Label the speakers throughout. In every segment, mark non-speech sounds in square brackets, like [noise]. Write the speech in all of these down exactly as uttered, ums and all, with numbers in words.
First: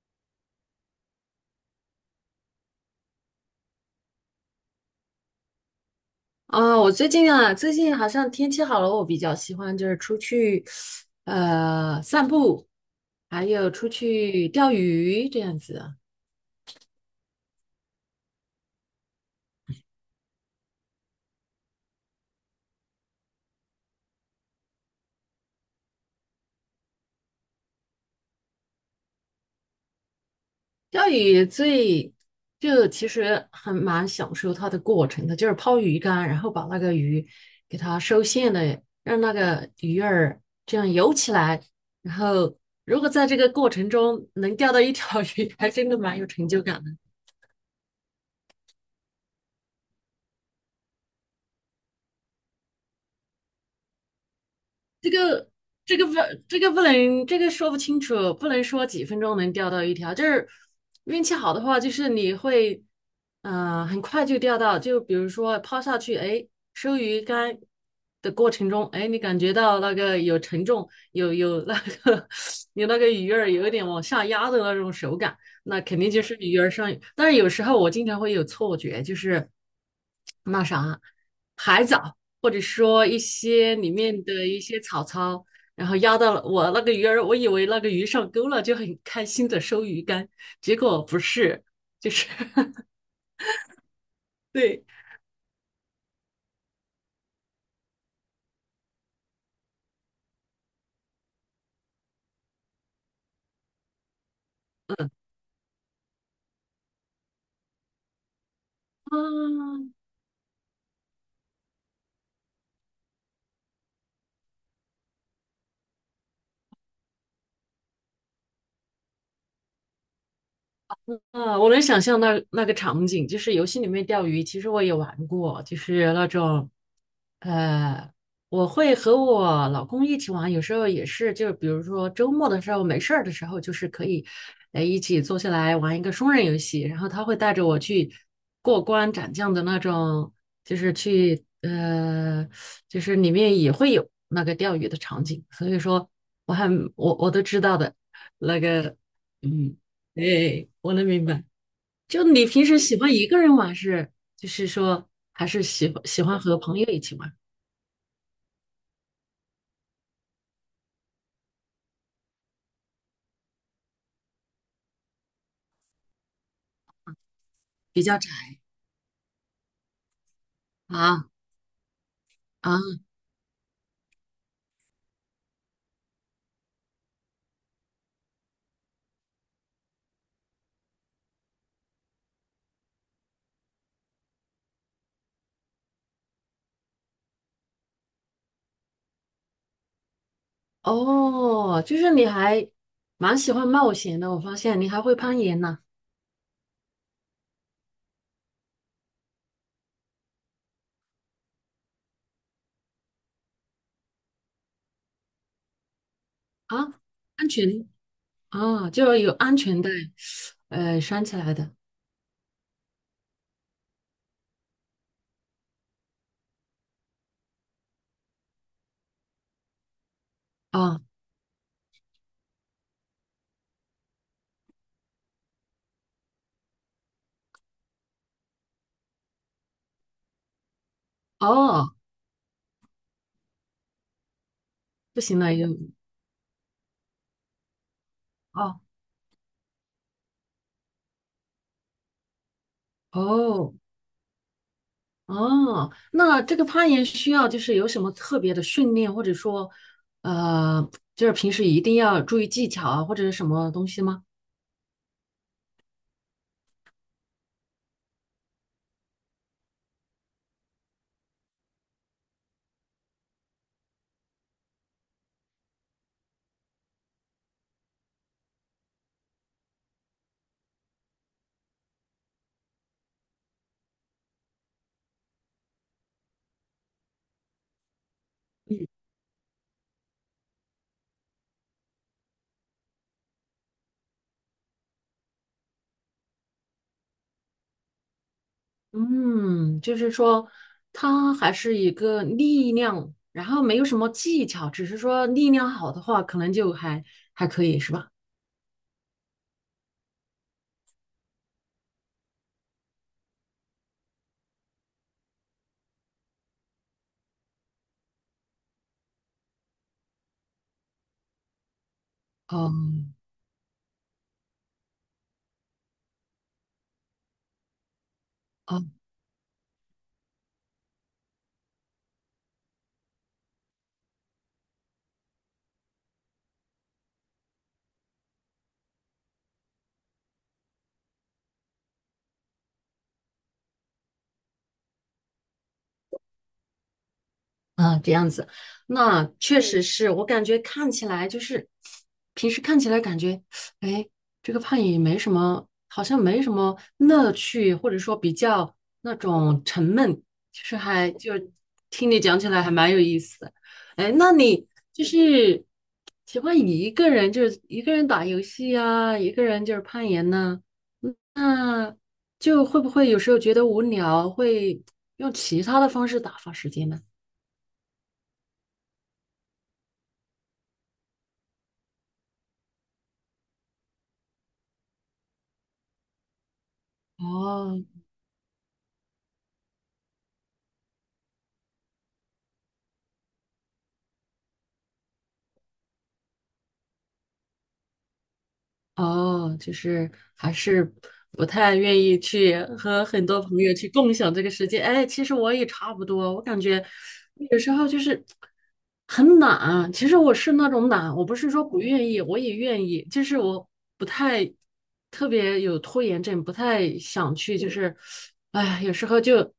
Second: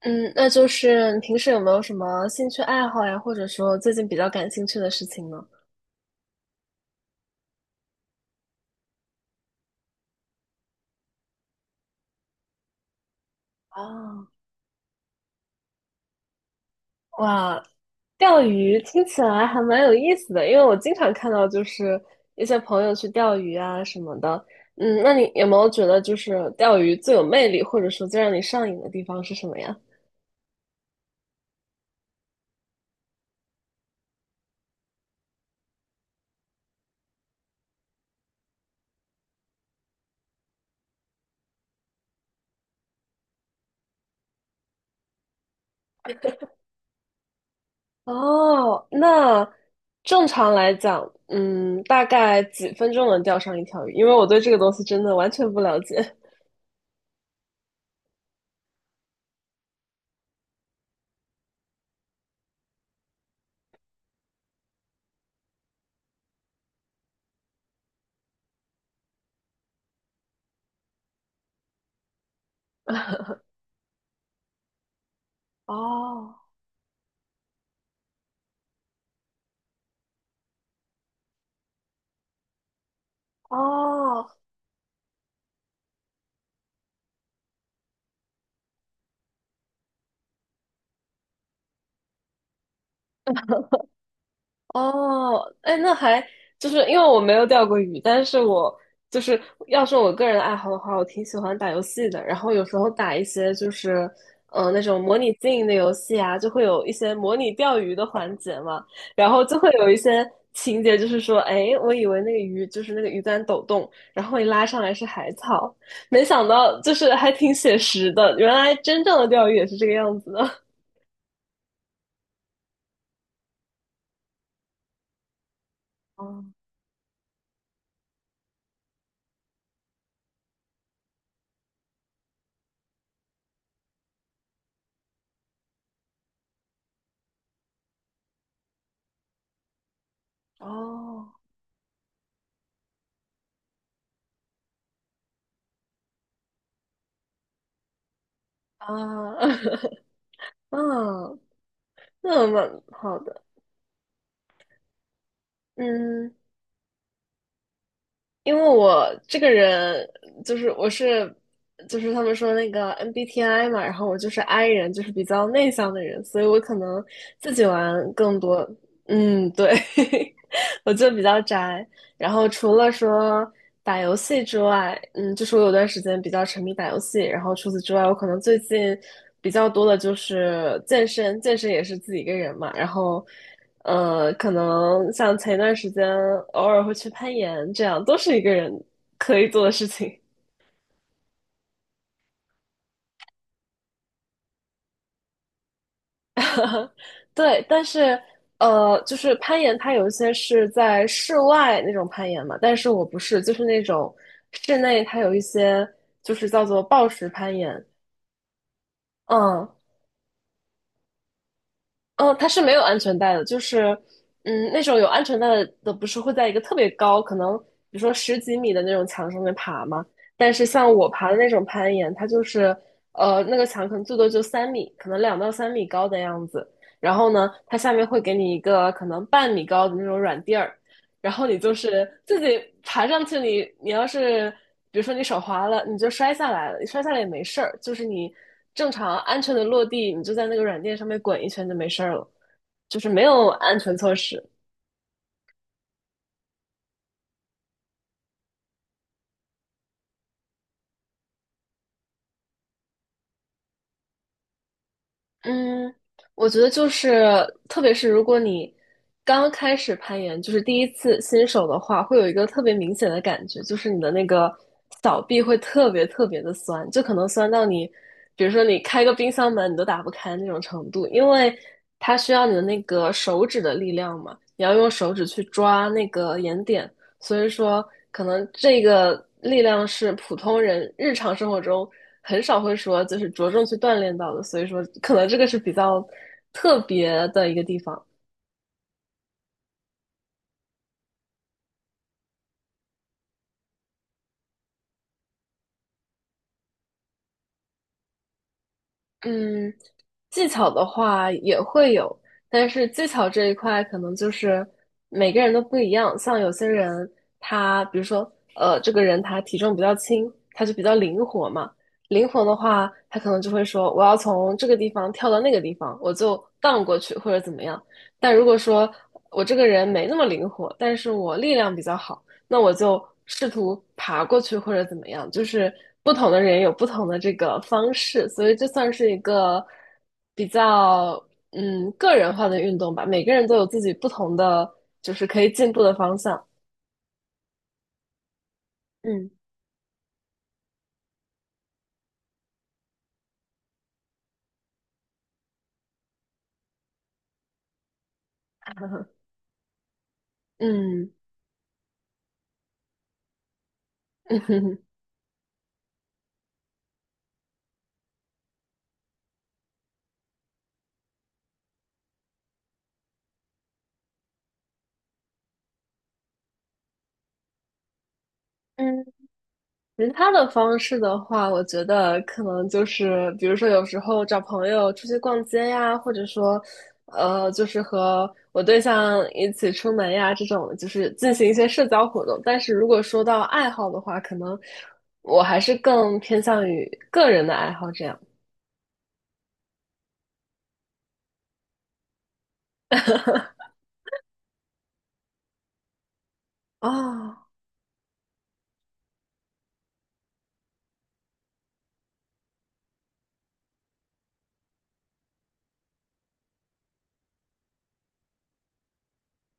Speaker 1: 嗯，那就是你平时有没有什么兴趣爱好呀，或者说最近比较感兴趣的事情呢？
Speaker 2: 啊，我最近啊，最近好像天气好了，我比较喜欢就是出去，呃，散步，还有出
Speaker 1: 啊，
Speaker 2: 去钓鱼这样子。
Speaker 1: 哇，钓鱼听起来还蛮有意思的，因为我经常看到就是一些朋友去钓鱼啊什么的。嗯，那你有没有觉得就是钓鱼最有魅力，或者说最让你上瘾的地方是什么呀？
Speaker 2: 钓鱼最就其实很蛮享受它的过程的，就是抛鱼竿，然后把那个鱼给它收线的，让那个鱼儿这样游起来。然后如果在这个过程中能钓到一条鱼，[laughs] 还真的蛮有成就感。
Speaker 1: 哦，那正常来讲，嗯，大概几分钟能钓上一条鱼？因为我对这个东西真
Speaker 2: 这
Speaker 1: 的完全
Speaker 2: 个
Speaker 1: 不了
Speaker 2: 这个
Speaker 1: 解。
Speaker 2: 不这个不能这个说不清楚，不能说几分钟能钓到一条，就是运气好的话，就是你会呃很快就钓到，就比如说抛下去，哎，收鱼竿的过程中，哎，你感觉到那个有沉重，有有那个 [laughs] 有那个鱼儿有一点往下压的那种手感，
Speaker 1: [laughs]
Speaker 2: 那肯定就
Speaker 1: 哦
Speaker 2: 是鱼儿上。但是有时候我经常会有错觉，就是那啥海藻。或者说一些里面
Speaker 1: 哦，
Speaker 2: 的一些草草，然后压到了我那个鱼儿，我以为那个鱼上钩了，就很开心的收鱼竿，结果不是，就是 [laughs] 对
Speaker 1: 哦，哎，那还就是因为我没有钓过鱼，但是我就是要说我个人的爱好的话，我挺喜欢打游戏的。然后有时候打一些就是嗯，呃，那种模拟经营的游戏啊，就会有一些模拟钓鱼的环节嘛。然后就会
Speaker 2: 啊。
Speaker 1: 有一些情节，就是说，哎，我以为那个鱼就是那个鱼竿抖动，然后一拉上来是海草，没想到就是还挺写实的。原来真正的钓鱼也是这个样子的。
Speaker 2: 啊，我能想象那那个场景，就是游戏里面钓鱼，其实我也玩过，就是
Speaker 1: [laughs]
Speaker 2: 那
Speaker 1: 哦，
Speaker 2: 种呃，我会和我老公一起玩，有时候也是，就是比如说周末的时候没事儿的时候，就是可以，呃，一起坐下来玩一个双人游戏，然后他会带着我去过关斩将的那种，就是
Speaker 1: 哦，
Speaker 2: 去，呃，就是里面也会有那个钓鱼的场景，所以说我还我我都知道的，那
Speaker 1: 啊，
Speaker 2: 个，嗯，
Speaker 1: [laughs]
Speaker 2: 对，我能明
Speaker 1: 嗯，
Speaker 2: 白。就你
Speaker 1: 那
Speaker 2: 平时
Speaker 1: 么
Speaker 2: 喜欢
Speaker 1: 好
Speaker 2: 一个
Speaker 1: 的，
Speaker 2: 人玩是，就是说还是喜欢喜
Speaker 1: 嗯，
Speaker 2: 欢和朋友一起玩？
Speaker 1: 因为我这个人就是我是就是他们说那个 M B T I 嘛，然后我就是 I 人，就是比较内向的人，所以我可能自己
Speaker 2: 比
Speaker 1: 玩
Speaker 2: 较
Speaker 1: 更
Speaker 2: 窄
Speaker 1: 多。嗯，对，[laughs] 我就比
Speaker 2: 啊。
Speaker 1: 较宅。然后除
Speaker 2: 啊，
Speaker 1: 了说打游戏之外，嗯，就是我有段时间比较沉迷打游戏，然后除此之外，我可能最近比较多的就是健身，健身也是自己一个人嘛，然后。呃，可能像前一段时间偶尔会去攀岩，这样都是一个人可以做的事情。
Speaker 2: 哦，就是你还蛮喜欢冒险的，我发现你还会攀岩呢。
Speaker 1: 对，但是呃，就是攀岩，它有一些是在室外那种攀岩嘛，但是我不是，就是那种室内它有一些就是叫做
Speaker 2: 啊，
Speaker 1: 抱石
Speaker 2: 安
Speaker 1: 攀岩，
Speaker 2: 全啊，就是有安
Speaker 1: 嗯，
Speaker 2: 全带，呃，拴起来的。
Speaker 1: 嗯，它是没有安全带的，就是，嗯，那种有安全带的的不是会在一个特别高，可能比如说十几米的那种墙上面爬吗？但是像
Speaker 2: 啊，
Speaker 1: 我爬的那种攀岩，它就是，呃，那个墙可能最多就三米，可能两到三米高的样子。然后呢，它下面会给你一个可能半米高的那种软垫儿，然后你就
Speaker 2: 哦，
Speaker 1: 是自己爬上去你，你要是比如说
Speaker 2: 不
Speaker 1: 你
Speaker 2: 行
Speaker 1: 手
Speaker 2: 了，
Speaker 1: 滑
Speaker 2: 又，
Speaker 1: 了，你就摔下来了，你摔下来也没事儿，就是你
Speaker 2: 哦。
Speaker 1: 正常安全的落地，你就在那个软垫上面滚一圈就没事儿了，就是没有
Speaker 2: 哦，
Speaker 1: 安全措施。
Speaker 2: 哦，那这个攀岩需要就是有什么特别的训练，或者说，呃，就是平时一定要注意技巧啊，或者是什么东西吗？
Speaker 1: 嗯，我觉得就是，特别是如果你刚开始攀岩，就是第一次新手的话，会有一个特别明显的感觉，就是你的那个小臂会特别特别的酸，就可能酸到你，比如说你开个冰箱门你都打不开那种程度，因为它需要你的那个手指的力量嘛，你要用手指去抓那个岩点，所以说，可能这个力量是普通人日常生活中很少会说，就是着重去锻炼到的。所以说，可能这个是比较特别的一个地方。
Speaker 2: 嗯，就是说，它还是一个力量，然后没有什么技巧，只是说力量好的话，可能就还还可以，是吧？
Speaker 1: 嗯，技巧的话也会有，但是技巧这一块可能就是每个人都不一样。像有些人他，比如说，呃，这个人他体重比较轻，他就比较灵活嘛。灵活的话，
Speaker 2: 哦。
Speaker 1: 他可能就会说，我要从这个地方跳到那个地方，我就荡过去或者怎么样。但如果
Speaker 2: 哦。
Speaker 1: 说我这个人没那么灵活，但是我力量比较好，那我就试图爬过去或者怎么样，就是不同的人有不同的这个方式，所以这算是一个比较嗯个人化的运动吧。每个人都有自己不同的，就是可以进步的方向。
Speaker 2: 啊，这样子，那
Speaker 1: 嗯
Speaker 2: 确实是我感觉看起来就是，平时看起来感觉，哎，这个攀岩没什么，好像没什么乐趣，或者说比较那种沉闷，就是
Speaker 1: 嗯
Speaker 2: 还就听你讲起来还蛮有意思的。哎，那你
Speaker 1: 嗯 [laughs]
Speaker 2: 就是喜欢一个人，就是一个人打游戏呀、一个人就是攀岩呢、那就会不会有时候觉得无聊，会用其他的方式打发时间呢？
Speaker 1: 嗯，其他的方式的话，我觉得可能就是，比如说有时候找朋友出去逛街呀，或者说，呃，就
Speaker 2: 哦。
Speaker 1: 是和我对象一起出门呀，这种就是进行一些社交活动。但是如果说到爱好的话，可能我还是更偏向于个人的爱好这样
Speaker 2: 哦，就是还是不太愿意去和很多朋友去共享这个时间。哎，其实我也差不多，我感觉
Speaker 1: 啊。
Speaker 2: 有时候就是很懒。其实我是那种懒，我不是说不愿意，我也愿意，就是我不太特别有拖延症，不太想去，就是，哎，有时候就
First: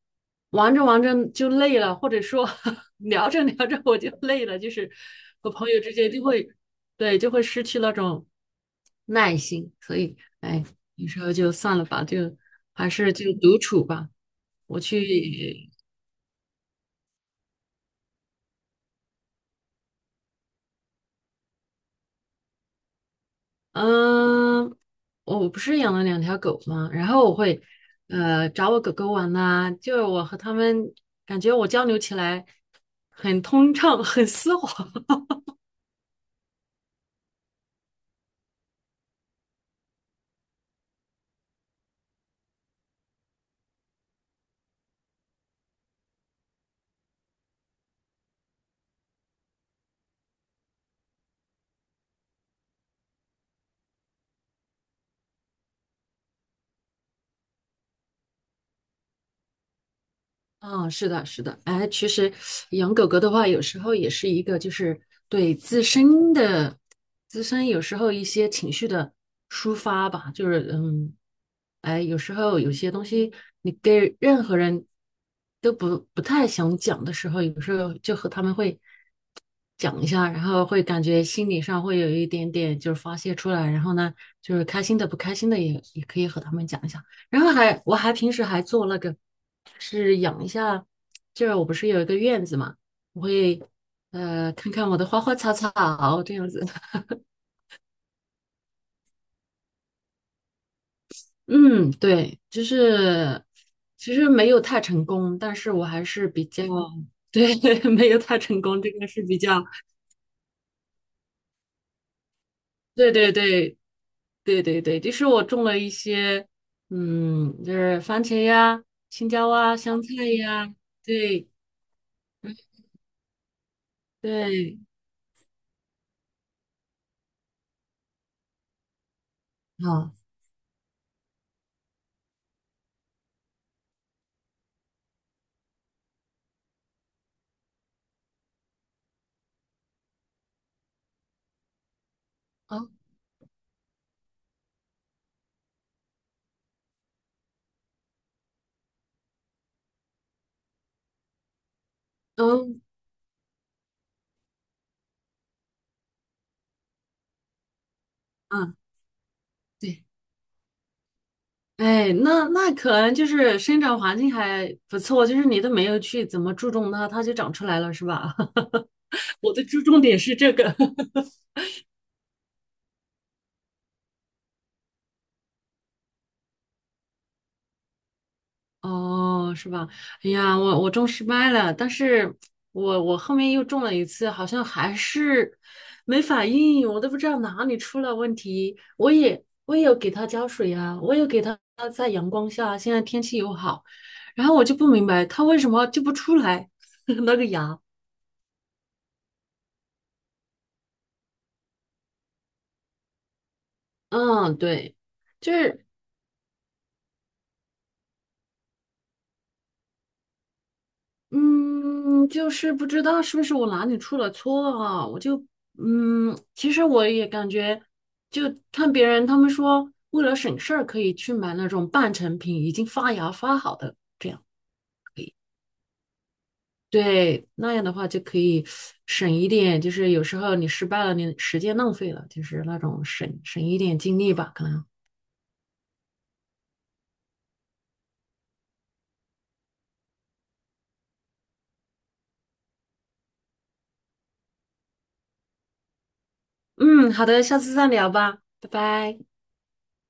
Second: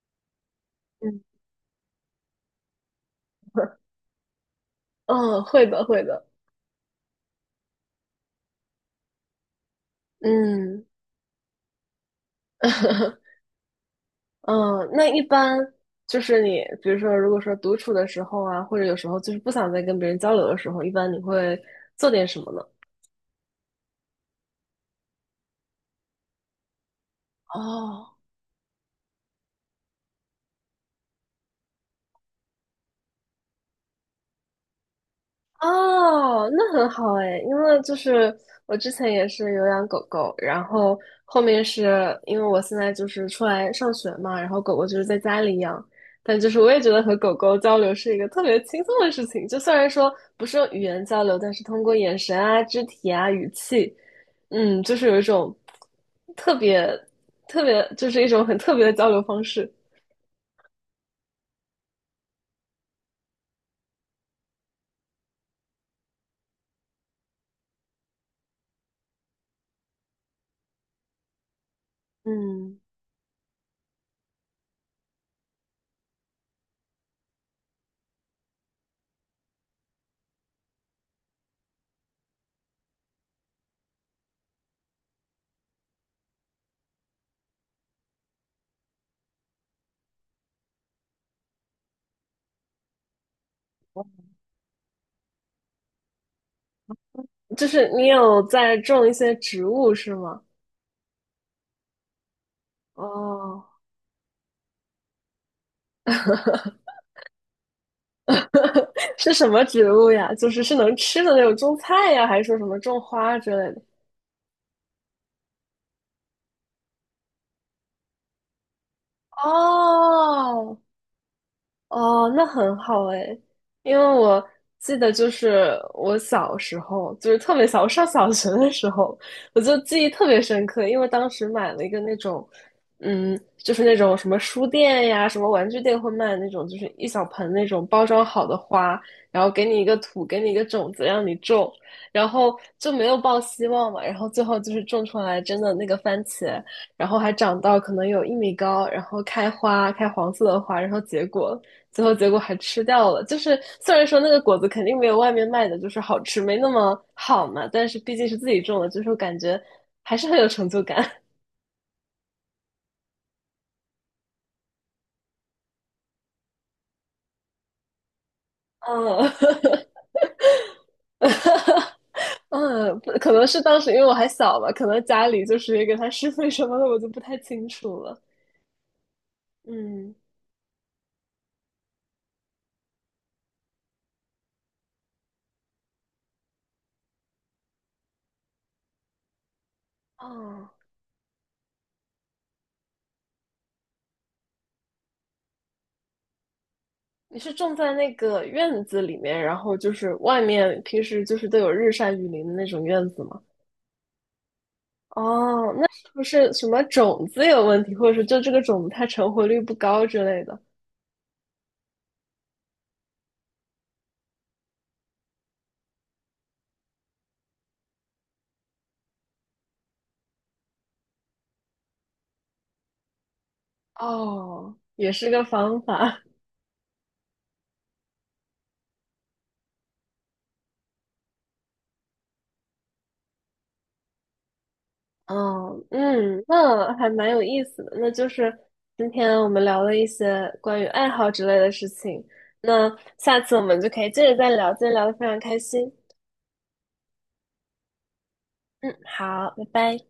Speaker 2: 玩着玩
Speaker 1: 嗯
Speaker 2: 着就累了，或者说 [laughs] 聊着聊着
Speaker 1: [laughs]
Speaker 2: 我就累了，就是
Speaker 1: 嗯，
Speaker 2: 和
Speaker 1: 会
Speaker 2: 朋友
Speaker 1: 的，
Speaker 2: 之
Speaker 1: 会
Speaker 2: 间就
Speaker 1: 的，
Speaker 2: 会。对，就会失去那种耐心，所以哎，
Speaker 1: 嗯。
Speaker 2: 有时候就算了吧，就还是
Speaker 1: [laughs]
Speaker 2: 就独处吧。我
Speaker 1: 嗯，那一般
Speaker 2: 去，
Speaker 1: 就是你，比如说，如果说独处的时候啊，或者有时候就是不想再跟别人交流的时候，一般你会做点什么呢？
Speaker 2: 嗯、我不是养了两条狗吗？然后我会
Speaker 1: 哦，
Speaker 2: 呃找我狗狗玩呐、就是我和它们感觉我交流起来很通畅，很丝滑。
Speaker 1: 哦，那很好哎，因为就是我之前也是有养狗狗，然后后面是因为我现在就是出来上学嘛，然后狗狗就是在家里养，但就是我也觉得和狗狗交流是一个特别轻松的事情，就虽然说不是用语言交流，但是通过眼神啊、肢体啊、语气，嗯，就是有一种特别特别，就是一种很特别的交流方式。
Speaker 2: 嗯，是的，是的，哎，其实养狗狗的话，有时候也是一个，就是对自身的自身有时候一些情绪的抒发吧，就是嗯，哎，有时候有
Speaker 1: 嗯，
Speaker 2: 些东西你跟任何人都不不太想讲的时候，有时候就和他们会讲一下，然后会感觉心理上会有一点点就是发泄出来，然后呢，就是开心的不开心的也也可以和他们讲一下。然后还我还平时还做那个，就是养一下，就是我不是有一个院子嘛，我会呃看看我的花花草草这样子。[laughs]
Speaker 1: 就是你有在种一些植物是吗？
Speaker 2: 嗯，对，就是
Speaker 1: 哦。
Speaker 2: 其实没有太成功，但是我还是比较 [laughs] 对，[laughs] 没有太成功，这个是
Speaker 1: 是
Speaker 2: 比
Speaker 1: 什么
Speaker 2: 较
Speaker 1: 植物呀？就是是能吃的那种种菜呀，还是说什么种
Speaker 2: 对。对
Speaker 1: 花之类
Speaker 2: 对
Speaker 1: 的？
Speaker 2: 对对对，就是我种了一些嗯，就是番茄呀、青椒啊、香菜呀，
Speaker 1: 哦，
Speaker 2: 对
Speaker 1: 哦，那很好哎，因为我
Speaker 2: 对，
Speaker 1: 记得就是我小时候，就是特别小，我上小学的时候，我就记忆
Speaker 2: 好，
Speaker 1: 特别深刻，因为当时买了一个那种，嗯，就是那种什么书店呀、什么玩具店会卖那种，就是一小盆那种包装好的花，然后给你一个土，给你一个种子让你种，然后
Speaker 2: 好，
Speaker 1: 就没有抱希望嘛，然后最后就是种出来真的那个番茄，然后还长到可能有一米高，然后开花，开黄色的花，然后结果。最后结果还
Speaker 2: 嗯
Speaker 1: 吃掉了。就是虽然说那个果子肯定没有外面卖的就是好吃，没那么好嘛，但是毕竟是自己
Speaker 2: 嗯。
Speaker 1: 种的，就是感觉
Speaker 2: 对，
Speaker 1: 还是很有成就感。
Speaker 2: 哎，那那可能就是生长环境还不错，就是你都没有去怎么注重它，它就长出来了，是吧？
Speaker 1: 嗯
Speaker 2: [laughs] 我的注重点是这个，
Speaker 1: [laughs]，嗯，可能是当时因为我还小吧，可能家里就是也给他施肥什么的，我就不太清楚了。
Speaker 2: [laughs] 哦，是吧？
Speaker 1: 嗯，
Speaker 2: 哎呀，我我种失败了，但是我我后面又种了一次，好像还是没反应，我都不知道哪里出了问题。我也我也有给它浇
Speaker 1: 哦，
Speaker 2: 水呀，我有给它在阳光下，现在天气又好，然后我就不明白它为什么就不出来 [laughs] 那
Speaker 1: 你
Speaker 2: 个
Speaker 1: 是种
Speaker 2: 芽。
Speaker 1: 在那个院子里面，然后就是外面平时就是都有日晒雨淋的那种院子吗？
Speaker 2: 嗯，对，就
Speaker 1: 哦，那
Speaker 2: 是，
Speaker 1: 是不是什么种子有问题，或者说就这个种子它成活率不高之类的？
Speaker 2: 嗯，就是不知道是不是我哪里出了错啊？我就，嗯，其实我也感觉，就看别人他们说，为了省事儿，可以去买那种半成品，已经发芽发好的，这样，
Speaker 1: 哦，也是个方法。
Speaker 2: 对，那样的话就可以省一点，就是有时候你失败了，你时间浪费了，就是那种省省一点精力吧，可能。
Speaker 1: 哦，嗯，那还蛮有意思的。那就是今天我们聊了一些关于爱好之类的事情。那下次我们就可以接着再聊，今天聊的非常开心。
Speaker 2: 嗯，好的，下次再聊吧，拜
Speaker 1: 嗯，
Speaker 2: 拜。
Speaker 1: 好，拜拜。